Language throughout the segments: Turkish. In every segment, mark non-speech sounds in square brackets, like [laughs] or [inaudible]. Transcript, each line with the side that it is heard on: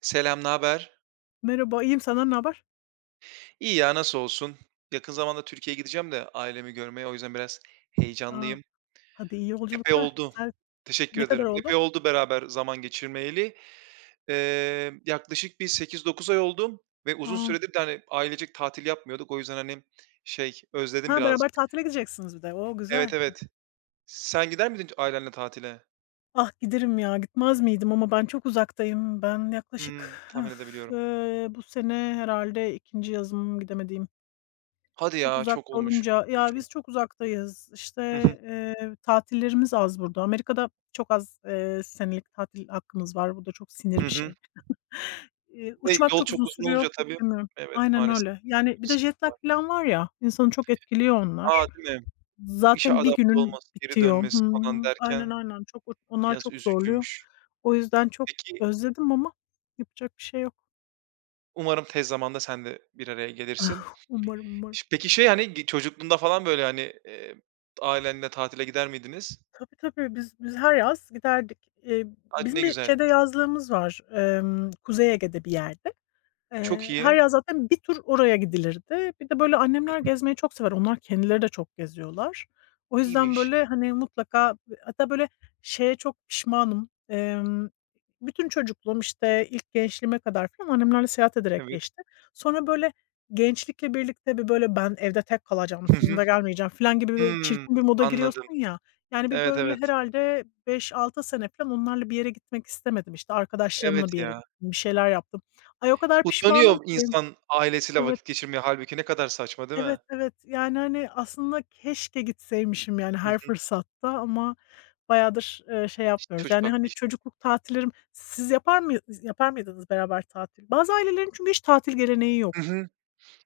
right: Selam, ne haber?
left: Merhaba, iyiyim. Senden ne haber?
right: İyi ya, nasıl olsun? Yakın zamanda Türkiye'ye gideceğim de ailemi görmeye. O yüzden biraz
left: A!
right: heyecanlıyım.
left: Hadi iyi
right: Epey
left: yolculuklar.
right: oldu.
left: Güzel.
right: Teşekkür
left: Ne kadar
right: ederim.
left: oldu?
right: Epey oldu beraber zaman geçirmeyeli. Yaklaşık bir sekiz dokuz ay oldu ve uzun
left: A!
right: süredir de, hani, ailecek tatil yapmıyorduk. O yüzden, hani, şey, özledim
left: Ha,
right: birazcık.
left: beraber tatile gideceksiniz bir de. O,
right: Evet,
left: güzel.
right: evet. Sen gider miydin ailenle tatile?
left: Ah, giderim ya. Gitmez miydim ama ben çok uzaktayım. Ben yaklaşık,
right: Hımm, tahmin
left: öf,
right: edebiliyorum.
left: bu sene herhalde ikinci yazım gidemediğim.
right: Hadi
left: Çok
right: ya, çok
left: uzakta
right: olmuş.
left: olunca ya,
right: Üzücü.
left: biz çok uzaktayız. İşte,
right: Hı hı.
left: tatillerimiz az burada. Amerika'da çok az, senelik tatil hakkımız var. Bu da çok sinir
right: Hı
left: bir
right: hı.
left: şey.
right: Ve
left: Uçmak
right: yol
left: çok
right: çok
left: uzun
right: uzun olunca
left: sürüyor ve
right: tabii. Evet,
left: aynen
right: maalesef.
left: öyle. Yani bir de jet
right: Sıkıntı
left: lag
right: var.
left: filan var ya, insanı çok etkiliyor
right: A!
left: onlar.
right: Değil mi? İşe
left: Zaten bir
right: adapte
left: günün
right: olması, geri
left: bitiyor.
right: dönmesi falan
left: Hımm. Aynen,
right: derken
left: aynen. Çok onlar
right: biraz
left: çok zorluyor.
right: üzücüymüş.
left: O yüzden çok
right: Peki,
left: özledim ama yapacak bir şey yok.
right: umarım tez zamanda sen de bir araya gelirsin.
left: [laughs] Umarım, umarım.
right: Peki, şey, hani, çocukluğunda falan, böyle, hani, ailenle tatile gider miydiniz?
left: Tabii, tabii. Biz her yaz giderdik.
right: A, ne
left: Bizim bir
right: güzel.
left: şeyde yazlığımız var, Kuzey Ege'de bir yerde.
right: Çok
left: Her
right: iyi.
left: yaz zaten bir tur oraya gidilirdi. Bir de, böyle, annemler gezmeyi çok sever. Onlar kendileri de çok geziyorlar. O yüzden,
right: İyiymiş.
left: böyle, hani, mutlaka hatta, böyle, şeye çok pişmanım. Bütün çocukluğum, işte, ilk gençliğime kadar filan annemlerle seyahat ederek
right: Evet.
left: geçti. Sonra, böyle, gençlikle birlikte bir, böyle, "Ben evde tek kalacağım,
right: Hı hı.
left: sizinle gelmeyeceğim." filan gibi bir
right: Hımm,
left: çirkin bir moda
right: anladım.
left: giriyorsun ya. Yani, bir,
right: Evet,
left: böyle,
right: evet.
left: herhâlde beş altı sene filan onlarla bir yere gitmek istemedim. İşte,
right: Evet
left: arkadaşlarımla bir yere
right: ya.
left: gittim, bir şeyler yaptım. Ay, o kadar
right: Utanıyor
left: pişmanım ki.
right: insan ailesiyle
left: Evet,
right: vakit geçirmeye. Hâlbuki ne kadar saçma değil mi?
left: evet, evet. Yani, hani, aslında keşke gitseymişim, yani,
right: Hı
left: her
right: hı.
left: fırsatta ama bayağıdır, şey
right: İşte,
left: yapmıyoruz.
right: çocuk
left: Yani,
right: aklı
left: hani,
right: işte.
left: çocukluk tatillerim siz yapar mıydınız beraber tatil? Bazı ailelerin çünkü hiç tatil geleneği yok.
right: Hı hı.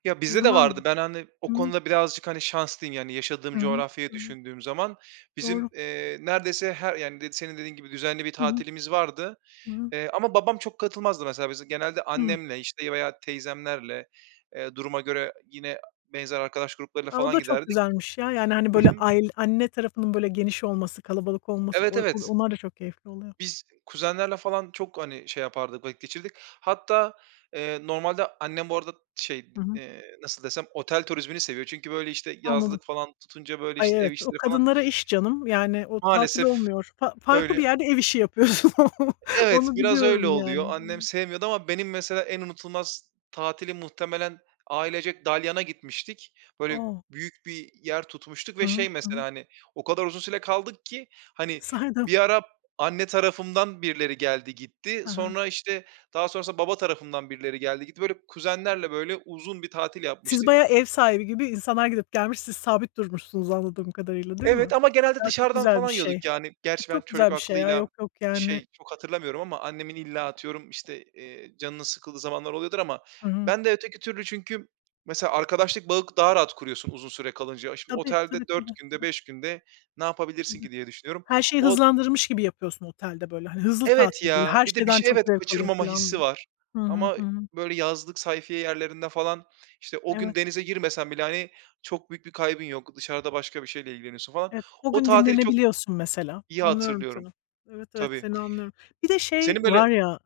right: Ya, bizde
left: Sizin
right: de
left: var mıydı?
right: vardı. Ben, hani, o
left: Hı hı.
right: konuda birazcık, hani, şanslıyım. Yani, yaşadığım
left: Hı hı.
right: coğrafyayı
left: Hı hı.
right: düşündüğüm zaman bizim,
left: Doğru.
right: neredeyse her yani, de senin dediğin gibi düzenli bir
left: Hı hı.
right: tatilimiz vardı,
left: Hı hı.
right: ama babam çok katılmazdı mesela. Biz genelde
left: Hıı.
right: annemle, işte, veya teyzemlerle, duruma göre yine benzer arkadaş gruplarıyla
left: A, o
right: falan
left: da çok
right: giderdik.
left: güzelmiş ya. Yani, hani,
right: Hı
left: böyle
right: hı.
left: anne tarafının böyle geniş olması, kalabalık olması
right: Evet,
left: o o
right: evet.
left: onlar da çok keyifli oluyor.
right: Biz kuzenlerle falan çok, hani, şey yapardık, vakit geçirdik. Hatta, normalde annem bu arada şey,
left: Hı hı.
right: nasıl desem, otel turizmini seviyor. Çünkü böyle, işte,
left: Anladım.
right: yazlık falan tutunca, böyle,
left: Ay,
right: işte, ev
left: evet, o
right: işleri falan
left: kadınlara iş canım. Yani o tatil
right: maalesef
left: olmuyor. Farklı bir
right: öyle.
left: yerde ev işi yapıyorsun. [laughs]
right: Evet,
left: Onu
right: biraz öyle
left: biliyorum
right: oluyor.
left: yani.
right: Annem sevmiyordu ama benim mesela en unutulmaz tatili muhtemelen ailecek Dalyan'a gitmiştik. Böyle
left: O!
right: büyük bir yer tutmuştuk
left: Hı
right: ve
left: hı.
right: şey
left: Hı
right: mesela,
left: hı.
right: hani, o kadar uzun süre kaldık ki, hani, bir ara anne tarafımdan birileri geldi gitti. Sonra, işte, daha sonrasında baba tarafımdan birileri geldi gitti. Böyle kuzenlerle böyle uzun bir tatil
left: Siz
right: yapmıştık.
left: bayağı ev sahibi gibi insanlar gidip gelmiş, siz sabit durmuşsunuz anladığım kadarıyla, değil
right: Evet
left: mi?
right: ama genelde
left: Ya, çok
right: dışarıdan
left: güzel bir
right: falan
left: şey.
right: yiyorduk
left: E,
right: yani. Gerçi ben
left: çok
right: çocuk
left: güzel bir şey ya.
right: aklıyla
left: Yok, yok yani.
right: şey, çok hatırlamıyorum ama annemin illa atıyorum, işte, canının sıkıldığı zamanlar oluyordur ama
left: Hı hı.
right: ben de öteki türlü çünkü mesela arkadaşlık bağı daha rahat kuruyorsun uzun süre kalınca. Şimdi
left: Tabii, tabii,
right: otelde
left: tabii,
right: 4 günde, 5 günde ne yapabilirsin
left: tabii.
right: ki diye düşünüyorum.
left: Her şeyi
right: O
left: hızlandırmış gibi yapıyorsun otelde böyle. Hani hızlı
right: evet
left: tatil böyle
right: ya,
left: her
right: bir de bir
left: şeyden
right: şey
left: çok
right: evet,
left: zevk alayım
right: kaçırmama
left: falan
right: hissi
left: diye.
right: var
left: Hı hı.
right: ama
left: Hı hı.
right: böyle yazlık sayfiye yerlerinde falan, işte, o gün
left: Evet.
right: denize girmesen bile, hani, çok büyük bir kaybın yok. Dışarıda başka bir şeyle ilgileniyorsun falan.
left: Evet, o
right: O
left: gün
right: tatili çok
left: dinlenebiliyorsun mesela.
right: İyi
left: Anlıyorum
right: hatırlıyorum.
left: seni. Evet, evet,
right: Tabii.
left: seni anlıyorum. Bir de şey
right: Senin böyle
left: var ya,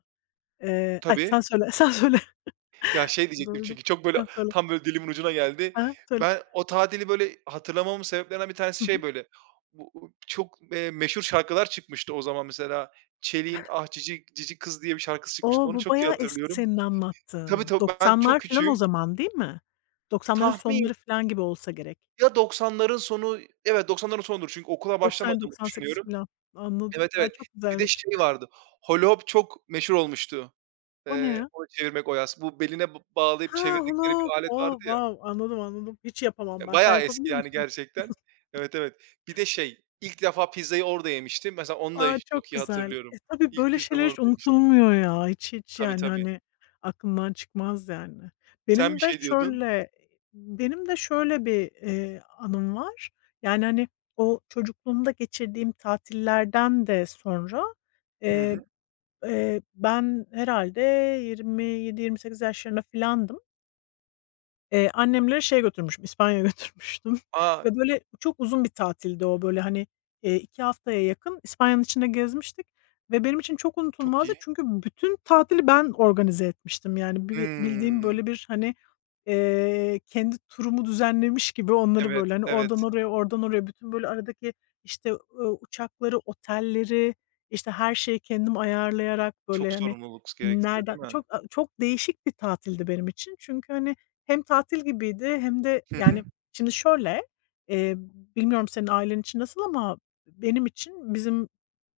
left: ay,
right: tabii.
left: sen söyle, sen söyle.
right: Ya, şey
left: [laughs]
right: diyecektim
left: Böldüm.
right: çünkü çok böyle
left: Sen söyle.
right: tam böyle dilimin ucuna geldi.
left: Ha söyle.
right: Ben o tatili böyle hatırlamamın sebeplerinden bir tanesi
left: Hı
right: şey
left: hı.
right: böyle, bu çok, meşhur şarkılar çıkmıştı o zaman mesela. Çelik'in "Ah Cici Cici Kız" diye bir şarkısı çıkmış.
left: O,
right: Onu
left: bu
right: çok iyi
left: bayağı eski
right: hatırlıyorum.
left: senin
right: Tabii,
left: anlattığın.
right: tabii, ben çok
left: 90'lar filan o
right: küçüğüm.
left: zaman değil mi? 90'ların
right: Tahmin
left: sonları filan gibi olsa gerek.
right: ya 90'ların sonu. Evet, 90'ların sonudur çünkü okula başlamadığımı
left: 90-98
right: düşünüyorum.
left: filan. Anladım.
right: Evet,
left: Ay,
right: evet.
left: çok
right: Bir de
left: güzelmiş.
right: şey vardı, Holohop çok meşhur olmuştu.
left: O ne
right: Eee,
left: ya?
right: onu çevirmek o yas. Bu beline bağlayıp
left: Ha, hula
right: çevirdikleri
left: hoop.
right: bir alet vardı
left: O,
right: ya.
left: wow! Anladım, anladım. Hiç yapamam
right: Ya,
left: ben. Sen
right: bayağı eski
left: yapabiliyor
right: yani
left: musun?
right: gerçekten. Evet, evet. Bir de şey, ilk defa pizzayı orada yemiştim. Mesela onu da
left: A,
right: çok
left: çok
right: iyi
left: güzel. E,
right: hatırlıyorum.
left: tabii
right: İlk
left: böyle
right: pizzamı
left: şeyler hiç
right: orada yemiştim.
left: unutulmuyor ya. Hiç hiç
right: Tabii,
left: yani,
right: tabii.
left: hani, aklımdan çıkmaz yani.
right: Sen bir
left: Benim de
right: şey diyordun.
left: şöyle Benim de şöyle bir, anım var. Yani, hani, o çocukluğumda geçirdiğim tatillerden de sonra,
right: Hı
left: eee,
right: hı.
left: ben herhâlde 27-28 yaşlarında filandım. Annemleri şeye götürmüşüm, İspanya'ya götürmüştüm [laughs]
right: A!
left: ve böyle çok uzun bir tatildi o. Böyle, hani, 2 haftaya yakın İspanya'nın içinde gezmiştik ve benim için çok
right: Çok
left: unutulmazdı
right: iyi.
left: çünkü bütün tatili ben organize etmiştim. Yani bildiğim
right: Hımm.
left: böyle bir, hani, kendi turumu düzenlemiş gibi onları
right: Evet,
left: böyle, hani, oradan
right: evet.
left: oraya, oradan oraya bütün böyle aradaki, işte, uçakları, otelleri, işte, her şeyi kendim ayarlayarak
right: Çok
left: böyle, hani,
right: sorumluluk gerektiriyor
left: nereden
right: değil mi?
left: çok çok değişik bir tatildi benim için. Çünkü, hani, hem tatil gibiydi hem de,
right: Hı hı.
left: yani, şimdi şöyle, eee, bilmiyorum senin ailen için nasıl ama benim için bizim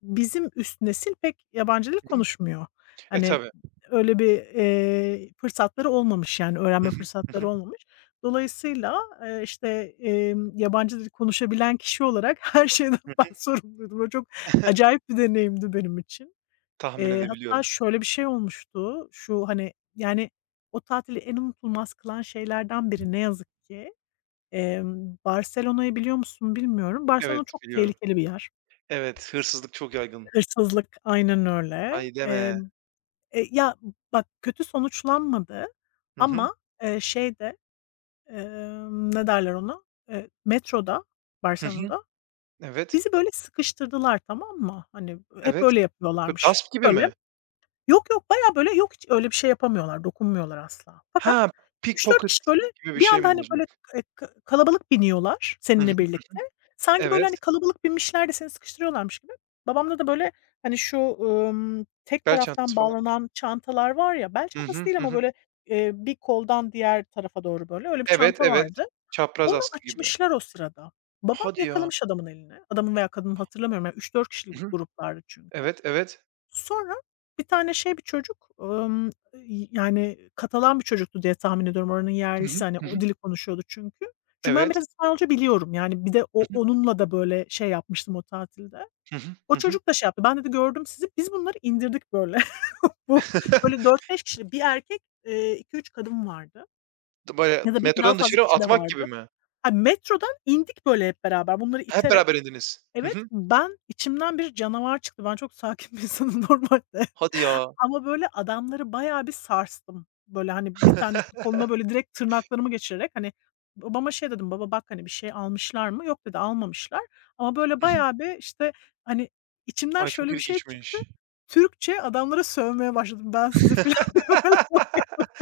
left: bizim üst nesil pek yabancı dil
right: Hı hı.
left: konuşmuyor.
right: E,
left: Hani,
right: tabii.
left: öyle bir, fırsatları olmamış, yani,
right: Hı
left: öğrenme
right: hı. Hı
left: fırsatları
right: hı.
left: olmamış. Dolayısıyla, işte, yabancı dil konuşabilen kişi olarak [laughs] her şeyden
right: Hı
left: ben sorumluydum. O çok
right: hı. [laughs]
left: acayip bir deneyimdi benim için.
right: Tahmin
left: Hatta
right: edebiliyorum.
left: şöyle bir şey olmuştu. Şu, hani, yani, o tatili en unutulmaz kılan şeylerden biri ne yazık ki. Barcelona'yı biliyor musun bilmiyorum.
right: Evet,
left: Barcelona çok
right: biliyorum.
left: tehlikeli bir yer.
right: Evet, hırsızlık çok yaygın.
left: Hırsızlık, aynen öyle.
right: Ay deme.
left: E, ya, bak kötü sonuçlanmadı
right: Hı hı.
left: ama, şeyde, ne derler ona, metroda,
right: Hı hı.
left: Barcelona'da
right: Evet.
left: bizi böyle sıkıştırdılar, tamam mı? Hani, hep
right: Evet.
left: öyle
right: Bö
left: yapıyorlarmış.
right: gasp gibi
left: Böyle
right: mi?
left: yok, yok, bayağı böyle yok hiç öyle bir şey yapamıyorlar, dokunmuyorlar asla.
right: Ha,
left: Fakat üç dört
right: pickpocket
left: kişi böyle
right: gibi bir
left: bir
right: şey
left: anda,
right: mi
left: hani,
right: olacak?
left: böyle, ka kalabalık biniyorlar
right: Hı hı.
left: seninle birlikte. Sanki böyle, hani,
right: Evet.
left: kalabalık binmişler de seni sıkıştırıyorlarmış gibi. Babamda da böyle, hani, şu, tek
right: Bel çantası
left: taraftan
right: falan mı?
left: bağlanan çantalar var ya, bel
right: Hı
left: çantası
right: hı.
left: değil
right: Hı
left: ama
right: hı.
left: böyle, bir koldan diğer tarafa doğru böyle öyle bir
right: Evet,
left: çanta
right: evet.
left: vardı.
right: Çapraz
left: Onu
right: askı gibi.
left: açmışlar o sırada. Babam
right: Hadi ya.
left: yakalamış adamın eline. Adamın veya kadının hatırlamıyorum, yani 3-4 kişilik
right: Hı hı.
left: gruplardı çünkü.
right: Evet, evet.
left: Sonra bir tane şey bir çocuk, yani Katalan bir çocuktu diye tahmin ediyorum oranın
right: Hı
left: yerlisi,
right: hı.
left: hani,
right: Hı
left: o
right: hı.
left: dili konuşuyordu çünkü. Çünkü ben
right: Evet.
left: biraz İspanyolca biliyorum. Yani bir de onunla da böyle şey yapmıştım o tatilde.
right: Hı hı. Hı
left: O
right: hı.
left: çocuk da şey yaptı. "Ben" dedi, "gördüm sizi. Biz bunları indirdik böyle." [laughs] Bu böyle
right: [laughs]
left: dört beş kişi bir erkek, 2-3 kadın vardı
right: Böyle
left: ya da belki daha
right: metrodan
left: fazla
right: dışarı
left: kişi de
right: atmak gibi
left: vardı.
right: mi?
left: Ha, metrodan indik böyle hep beraber bunları
right: Hep
left: iterek.
right: beraber indiniz. Hı
left: Evet,
right: hı.
left: ben içimden bir canavar çıktı. Ben çok sakin bir insanım [laughs] normalde
right: Hadi ya.
left: ama böyle adamları bayağı bir sarstım. Böyle, hani, bir tanesinin koluna böyle direkt tırnaklarımı geçirerek, hani, babama şey dedim, "Baba bak, hani, bir şey almışlar mı?" "Yok." dedi, "Almamışlar." Ama böyle
right: Hı hı.
left: bayağı bir, işte, hani, içimden
right: Ay, çok
left: şöyle bir şey çıktı.
right: ilginçmiş.
left: Türkçe adamlara sövmeye başladım. "Ben sizi" filan [laughs] diye böyle [laughs] bağırıyorum.
right: [laughs]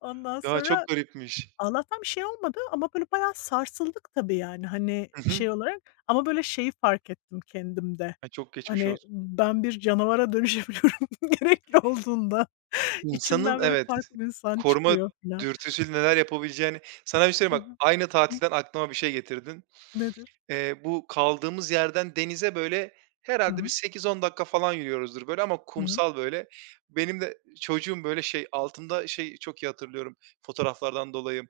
left: Ondan
right: Ya, çok
left: sonra
right: garipmiş.
left: Allah'tan bir şey olmadı ama böyle bayağı sarsıldık tabii yani, hani,
right: Hı hı.
left: şey olarak ama böyle şeyi fark ettim kendimde.
right: Ay, çok geçmiş
left: Hani,
right: olsun.
left: ben bir canavara dönüşebiliyorum [laughs] gerekli olduğunda.
right: İnsanın
left: İçimden böyle
right: evet.
left: farklı bir insan
right: Koruma
left: çıkıyor falan.
right: dürtüsüyle neler yapabileceğini sana bir şey
left: Hı
right: söyleyeyim bak,
left: hı.
right: aynı
left: Hı.
right: tatilden aklıma bir şey getirdin.
left: Nedir?
right: Bu kaldığımız yerden denize böyle
left: Hı
right: herhalde bir
left: hı.
right: sekiz on dakika falan yürüyoruzdur böyle ama
left: Hı hı.
right: kumsal böyle. Benim de çocuğum böyle şey, altında şey çok iyi hatırlıyorum fotoğraflardan dolayı,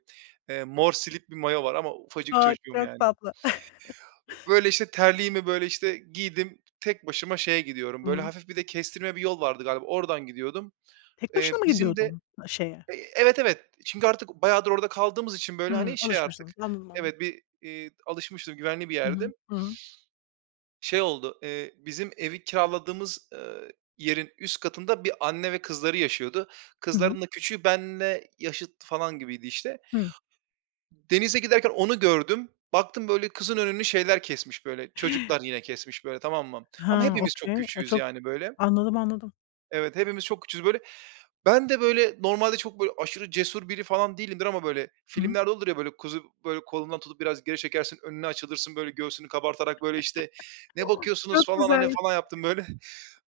right: mor silip bir mayo var ama ufacık
left: A,
right: çocuğum
left: çok
right: yani.
left: tatlı. [laughs]
right: Böyle, işte, terliğimi, böyle, işte, giydim, tek başıma şeye gidiyorum, böyle
left: Hıı.
right: hafif bir de kestirme bir yol vardı galiba, oradan gidiyordum.
left: Tek başına
right: Eee,
left: mı
right: bizim de.
left: gidiyordun, şeye?
right: Evet, evet. Çünkü artık bayağıdır orada kaldığımız için, böyle, hani,
left: Hıı,
right: şey artık
left: alışmışsınız. Anladım, anladım.
right: evet, bir, alışmıştım, güvenli bir
left: Hı
right: yerdi.
left: hı. Hı hı.
right: Şey oldu, bizim evi kiraladığımız, yerin üst katında bir anne ve kızları yaşıyordu.
left: Hı hı.
right: Kızların da küçüğü benimle yaşıt falan gibiydi, işte.
left: Hı.
right: Denize giderken onu gördüm. Baktım, böyle, kızın önünü şeyler kesmiş, böyle, çocuklar yine kesmiş, böyle, tamam mı? Ama
left: Ha,
right: hepimiz çok
left: okay. A,
right: küçüğüz,
left: çok
right: yani, böyle.
left: anladım, anladım.
right: Evet, hepimiz çok küçüğüz, böyle. Ben de, böyle, normalde çok, böyle, aşırı cesur biri falan değilimdir ama, böyle,
left: Hı hı.
right: filmlerde olur ya, böyle, kuzu, böyle, kolundan tutup biraz geri çekersin, önüne açılırsın, böyle, göğsünü kabartarak, böyle, işte, "Ne bakıyorsunuz?"
left: Çok
right: falan,
left: güzel.
right: hani, falan yaptım, böyle. [laughs]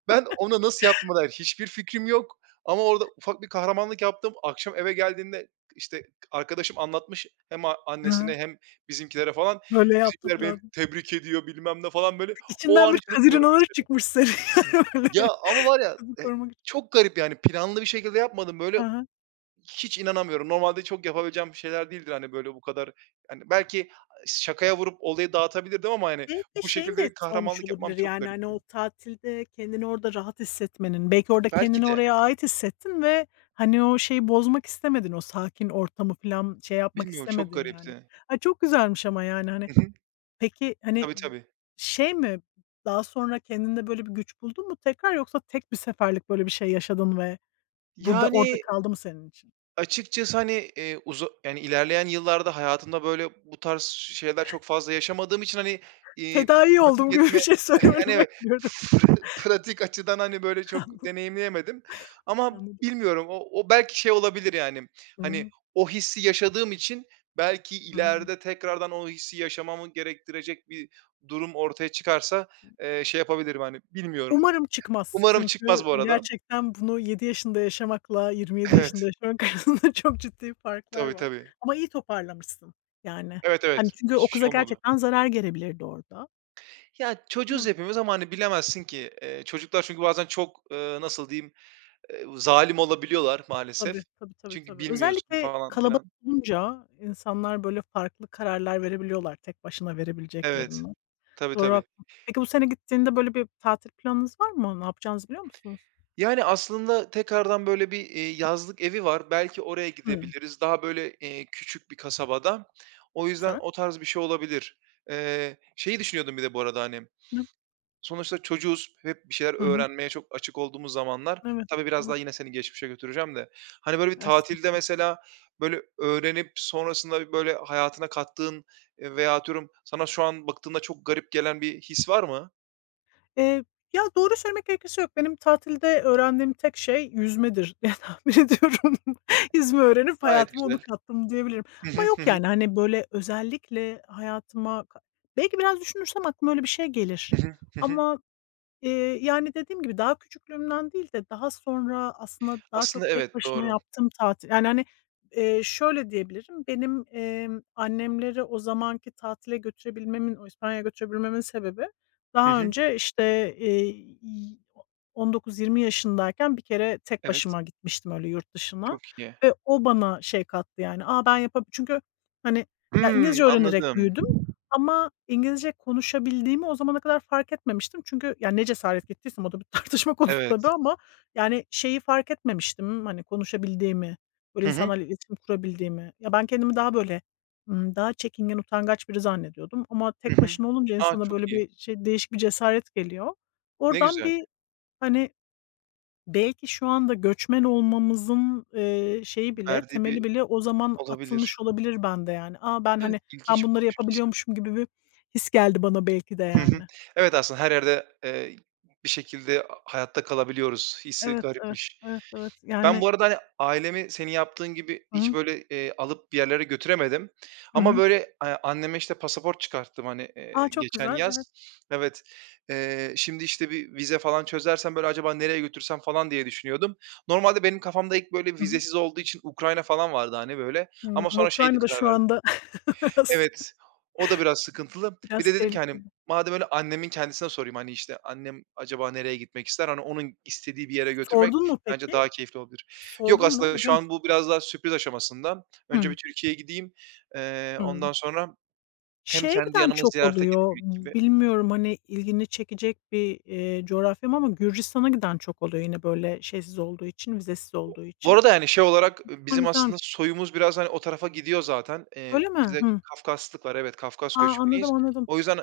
right: Ben ona nasıl yaptığıma dair hiçbir fikrim yok ama orada ufak bir kahramanlık yaptım. Akşam eve geldiğinde, işte, arkadaşım anlatmış hem
left: Hı hı.
right: annesine hem bizimkilere falan.
left: Böyle yaptı
right: Bizimkiler beni
left: falan.
right: tebrik ediyor, bilmem ne falan, böyle. O
left: İçinden
right: an
left: bir
right: hiç
left: kazı
right: unutmuyorum mesela.
left: çıkmış senin [laughs] yani
right: Ya,
left: böyle
right: ama var ya,
left: kızı korumak için.
right: çok garip, yani, planlı bir şekilde yapmadım.
left: Hı
right: Böyle,
left: hı.
right: hiç inanamıyorum. Normalde çok yapabileceğim şeyler değildir, hani, böyle, bu kadar, yani belki şakaya vurup olayı dağıtabilirdim ama, hani,
left: Belki
right: bu
left: şeyin de
right: şekilde bir
left: etkisi olmuş
right: kahramanlık yapmam
left: olabilir,
right: çok
left: yani, hani,
right: garipti.
left: o tatilde kendini orada rahat hissetmenin, belki orada
right: Belki
left: kendini
right: de,
left: oraya ait hissettin ve, hani, o şeyi bozmak istemedin, o sakin ortamı filan şey yapmak
right: bilmiyorum, çok
left: istemedin yani.
right: garipti.
left: Ay, çok güzelmiş ama yani, hani,
right: Hı hı.
left: peki, hani,
right: Tabii, tabii.
left: şey mi, daha sonra kendinde böyle bir güç buldun mu tekrar yoksa tek bir seferlik böyle bir şey yaşadın ve burada orada
right: Yani
left: kaldı mı senin için?
right: açıkçası, hani, uza yani, ilerleyen yıllarda hayatımda, böyle, bu tarz şeyler çok fazla yaşamadığım için, hani, iii,
left: Tedavi oldum
right: pratik
left: gibi bir
right: etme.
left: şey
right: [laughs]
left: söylemeni
right: Yani,
left: [laughs]
right: evet,
left: bekliyorum.
right: [laughs] pratik açıdan, hani, böyle, çok
left: [laughs]
right: deneyimleyemedim ama
left: Anladım, anladım.
right: bilmiyorum, o belki şey olabilir, yani, hani,
left: Hıı.
right: o hissi yaşadığım için belki
left: Hıı.
right: ileride tekrardan o hissi yaşamamı gerektirecek bir durum ortaya çıkarsa, şey yapabilirim, hani, bilmiyorum.
left: Umarım çıkmaz.
right: Umarım çıkmaz
left: Çünkü
right: bu arada.
left: gerçekten bunu 7 yaşında yaşamakla 27 yaşında
right: [laughs] Evet,
left: yaşamak [laughs] arasında çok ciddi farklar
right: tabii,
left: var.
right: tabii.
left: Ama iyi toparlamışsın yani.
right: Evet,
left: Hani,
right: evet,
left: çünkü o
right: hiçbir şey
left: kıza
right: olmadı.
left: gerçekten zarar gelebilirdi orada.
right: Ya,
left: Değil
right: çocuğuz
left: mi?
right: hepimiz ama, hani, bilemezsin ki. Çocuklar çünkü bazen çok, nasıl diyeyim, zalim olabiliyorlar
left: Tabii,
right: maalesef.
left: tabii, tabii,
right: Çünkü
left: tabii.
right: bilmiyorsun
left: Özellikle
right: falan
left: kalabalık
right: filan.
left: olunca insanlar böyle farklı kararlar verebiliyorlar tek başına
right: Evet.
left: verebileceklerini.
right: Tabii,
left: Doğru,
right: tabii.
left: haklısın. Peki bu sene gittiğinde böyle bir tatil planınız var mı? Ne yapacağınızı biliyor musunuz?
right: Yani, aslında tekrardan böyle bir, yazlık evi var. Belki oraya
left: Hıı.
right: gidebiliriz. Daha böyle, küçük bir kasabada. O yüzden
left: Güzel.
right: o tarz bir şey olabilir. Şeyi düşünüyordum bir de bu arada, hani,
left: Hı
right: sonuçta çocuğuz, hep bir şeyler
left: hı. Hı.
right: öğrenmeye çok açık olduğumuz zamanlar.
left: Evet.
right: Tabii biraz daha
left: Evet.
right: yine seni geçmişe götüreceğim de, hani, böyle, bir
left: Aslın
right: tatilde mesela, böyle, öğrenip sonrasında, böyle, hayatına kattığın, veya atıyorum sana şu an baktığında çok garip gelen bir his var mı?
left: Eee, ya, doğru söylemek gerekirse yok. Benim tatilde öğrendiğim tek şey yüzmedir [laughs] diye tahmin ediyorum. [laughs] Yüzme öğrenip
right: Gayet
left: hayatıma onu
right: güzel.
left: kattım diyebilirim.
right: Hı hı,
left: Ama
right: hı
left: yok,
right: hı,
left: yani, hani, böyle, özellikle hayatıma belki biraz düşünürsem aklıma öyle bir şey gelir
right: hı hı, hı hı.
left: ama yani, dediğim gibi daha küçüklüğümden değil de daha sonra aslında daha çok
right: Aslında
left: tek
right: evet,
left: başına
right: doğru.
left: yaptığım tatil. Yani, hani, şöyle diyebilirim, benim, annemleri o zamanki tatile götürebilmemin, o İspanya'ya götürebilmemin sebebi
right: Hı
left: daha
right: hı,
left: önce, işte, eee, y 19-20 yaşındayken bir kere tek
right: evet.
left: başıma gitmiştim öyle yurt dışına
right: Çok iyi.
left: ve o bana şey kattı, yani, "A, ben yapa." Çünkü, hani, ya, İngilizce
right: Hımm,
left: öğrenerek
right: anladım.
left: büyüdüm. Ama İngilizce konuşabildiğimi o zamana kadar fark etmemiştim. Çünkü, yani, ne cesaret gittiysem o da bir [laughs] tartışma konusu
right: Evet.
left: tabii ama, yani, şeyi fark etmemiştim, hani, konuşabildiğimi, böyle
right: Hı hı,
left: insanlarla iletişim kurabildiğimi. Ya, ben kendimi daha böyle, daha çekingen, utangaç biri zannediyordum ama
right: hı
left: tek
right: hı.
left: başına olunca
right: A,
left: insana
right: çok
left: böyle
right: iyi.
left: bir şey değişik bir cesaret geliyor.
right: Ne
left: Oradan
right: güzel.
left: bir, hani, belki şu anda göçmen olmamızın, şeyi bile,
right: Verdiği bir
left: temeli bile o zaman
right: olabilir.
left: atılmış olabilir bende yani. A, ben,
right: Evet,
left: hani, ben
right: ilginç bir
left: bunları
right: bakış açısı.
left: yapabiliyormuşum gibi bir his geldi bana belki de
right: Hı hı.
left: yani.
right: Evet, aslında her yerde, bir şekilde hayatta kalabiliyoruz hissi
left: Evet, evet,
right: garipmiş.
left: evet, evet.
right: Ben
left: Yani
right: bu arada, hani, ailemi senin yaptığın gibi
left: hı
right: hiç
left: hı.
right: böyle, alıp bir yerlere götüremedim
left: Hı
right: ama
left: hı.
right: böyle, anneme, işte, pasaport çıkarttım, hani,
left: A, çok
right: geçen
left: güzel. Evet.
right: yaz. Evet. Şimdi, işte, bir vize falan çözersem böyle acaba nereye götürsem falan diye düşünüyordum. Normalde benim kafamda ilk böyle
left: Hı hı.
right: vizesiz olduğu için Ukrayna falan vardı, hani, böyle
left: Hımm,
right: ama
left: ama
right: sonra şeydi
left: Ukrayna'da
right: karar
left: şu
right: verdim.
left: anda [laughs] biraz
right: Evet, o da biraz sıkıntılı. Bir
left: biraz
right: de dedim ki, hani,
left: tehlikeli.
right: madem öyle annemin kendisine sorayım, hani, işte, annem acaba nereye gitmek ister? Hani, onun istediği bir yere götürmek
left: Sordun mu
right: bence
left: peki?
right: daha keyifli olabilir. Yok,
left: Sordun mu
right: aslında şu
left: biliyor
right: an
left: musun?
right: bu biraz daha sürpriz aşamasında. Önce bir
left: Hımm.
right: Türkiye'ye gideyim, ondan
left: Hımm.
right: sonra hem
left: Şeye
right: kendi
left: giden
right: yanıma
left: çok
right: ziyarete
left: oluyor,
right: gitmek gibi.
left: bilmiyorum, hani, ilgini çekecek bir, coğrafya mı ama Gürcistan'a giden çok oluyor yine böyle şeysiz olduğu için, vizesiz olduğu
right: Bu
left: için.
right: arada, yani, şey olarak
left: Gürcistan
right: bizim aslında
left: güzelmiş.
right: soyumuz biraz, hani, o tarafa gidiyor zaten. Eee,
left: Öyle mi?
right: bizde
left: Hı.
right: Kafkaslık var. Evet, Kafkas
left: A, anladım,
right: göçmeniyiz.
left: anladım.
right: O yüzden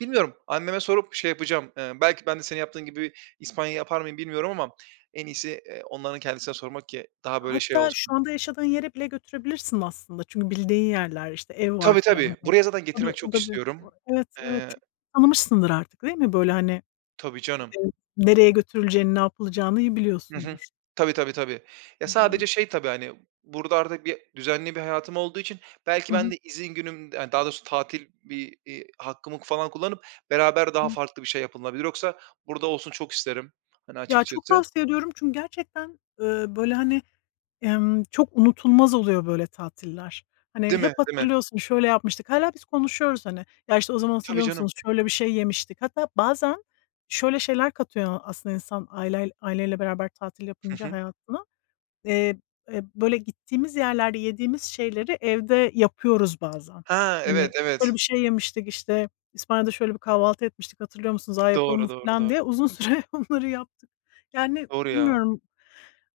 right: bilmiyorum, anneme sorup şey yapacağım. Belki ben de senin yaptığın gibi İspanya yapar mıyım bilmiyorum ama en iyisi, onların kendisine sormak ki daha böyle şey
left: Hatta
right: olsun.
left: şu anda yaşadığın yere bile götürebilirsin aslında çünkü bildiğin yerler, işte, ev var
right: Tabii,
left: filan,
right: tabii.
left: hani.
right: Buraya zaten
left: O da
right: getirmek
left: o
right: çok
left: da bir o-
right: istiyorum.
left: Evet, evet,
right: Eee
left: çok tanımışsındır artık değil mi? Böyle, hani,
right: Tabii canım.
left: eee, nereye götürüleceğini, ne yapılacağını iyi
right: Hı hı.
left: biliyorsundur.
right: Tabii, tabii, tabii. Ya,
left: Anlıyorum.
right: sadece şey tabii, hani, burada artık bir düzenli bir hayatım olduğu için belki
left: Hı
right: ben
left: hı.
right: de izin günüm yani daha doğrusu tatil bir, hakkımı falan kullanıp beraber daha
left: Evet.
right: farklı bir şey yapılabilir. Yoksa burada olsun çok isterim, hani,
left: Ya, çok
right: açıkçası.
left: tavsiye ediyorum çünkü gerçekten, böyle, hani çok unutulmaz oluyor böyle tatiller. Hani,
right: Değil mi?
left: hep
right: Değil mi?
left: hatırlıyorsun, şöyle yapmıştık. Hâlâ biz konuşuyoruz, hani. Ya, işte, o zaman
right: Tabii
left: hatırlıyor
right: canım.
left: musunuz, şöyle bir şey yemiştik. Hatta bazen şöyle şeyler katıyor aslında insan aileyle beraber tatil
right: Hı
left: yapınca
right: hı.
left: hayatına. Eee, böyle gittiğimiz yerlerde yediğimiz şeyleri evde yapıyoruz bazen.
right: Ha,
left: Hani,
right: evet,
left: şöyle
right: evet.
left: bir şey yemiştik, işte, İspanya'da şöyle bir kahvaltı etmiştik, hatırlıyor musunuz? A, yapalım
right: Doğru,
left: mı
right: doğru,
left: filan
right: doğru.
left: diye uzun [laughs] süre onları yaptık. Yani,
right: Doğru ya.
left: bilmiyorum,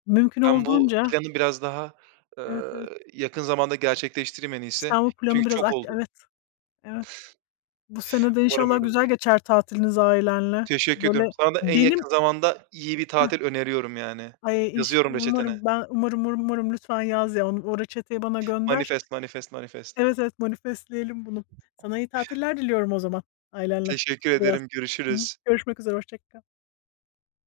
left: mümkün
right: Ben bu
left: olduğunca
right: planı biraz daha, eee,
left: evet, evet.
right: yakın zamanda gerçekleştireyim en iyisi.
left: Sen bu
right: Çünkü
left: planı biraz
right: çok
left: aç.
right: oldu.
left: Evet, evet. Bu sene de
right: Umarım
left: inşallah
right: öyle olur.
left: güzel geçer tatiliniz ailenle.
right: Teşekkür ediyorum.
left: Böyle
right: Sana da en
left: benim
right: yakın zamanda iyi bir
left: heh,
right: tatil öneriyorum yani.
left: ay,
right: Yazıyorum reçetene.
left: umarım ben umarım, umarım, umarım lütfen yaz ya. Onu o reçeteyi bana gönder.
right: Manifest, manifest, manifest.
left: Evet, evet, manifestleyelim bunu. Sana iyi tatiller diliyorum o zaman ailenle
right: Teşekkür
left: bu yaz.
right: ederim.
left: Hı
right: Görüşürüz.
left: görüşmek üzere, hoşça kal.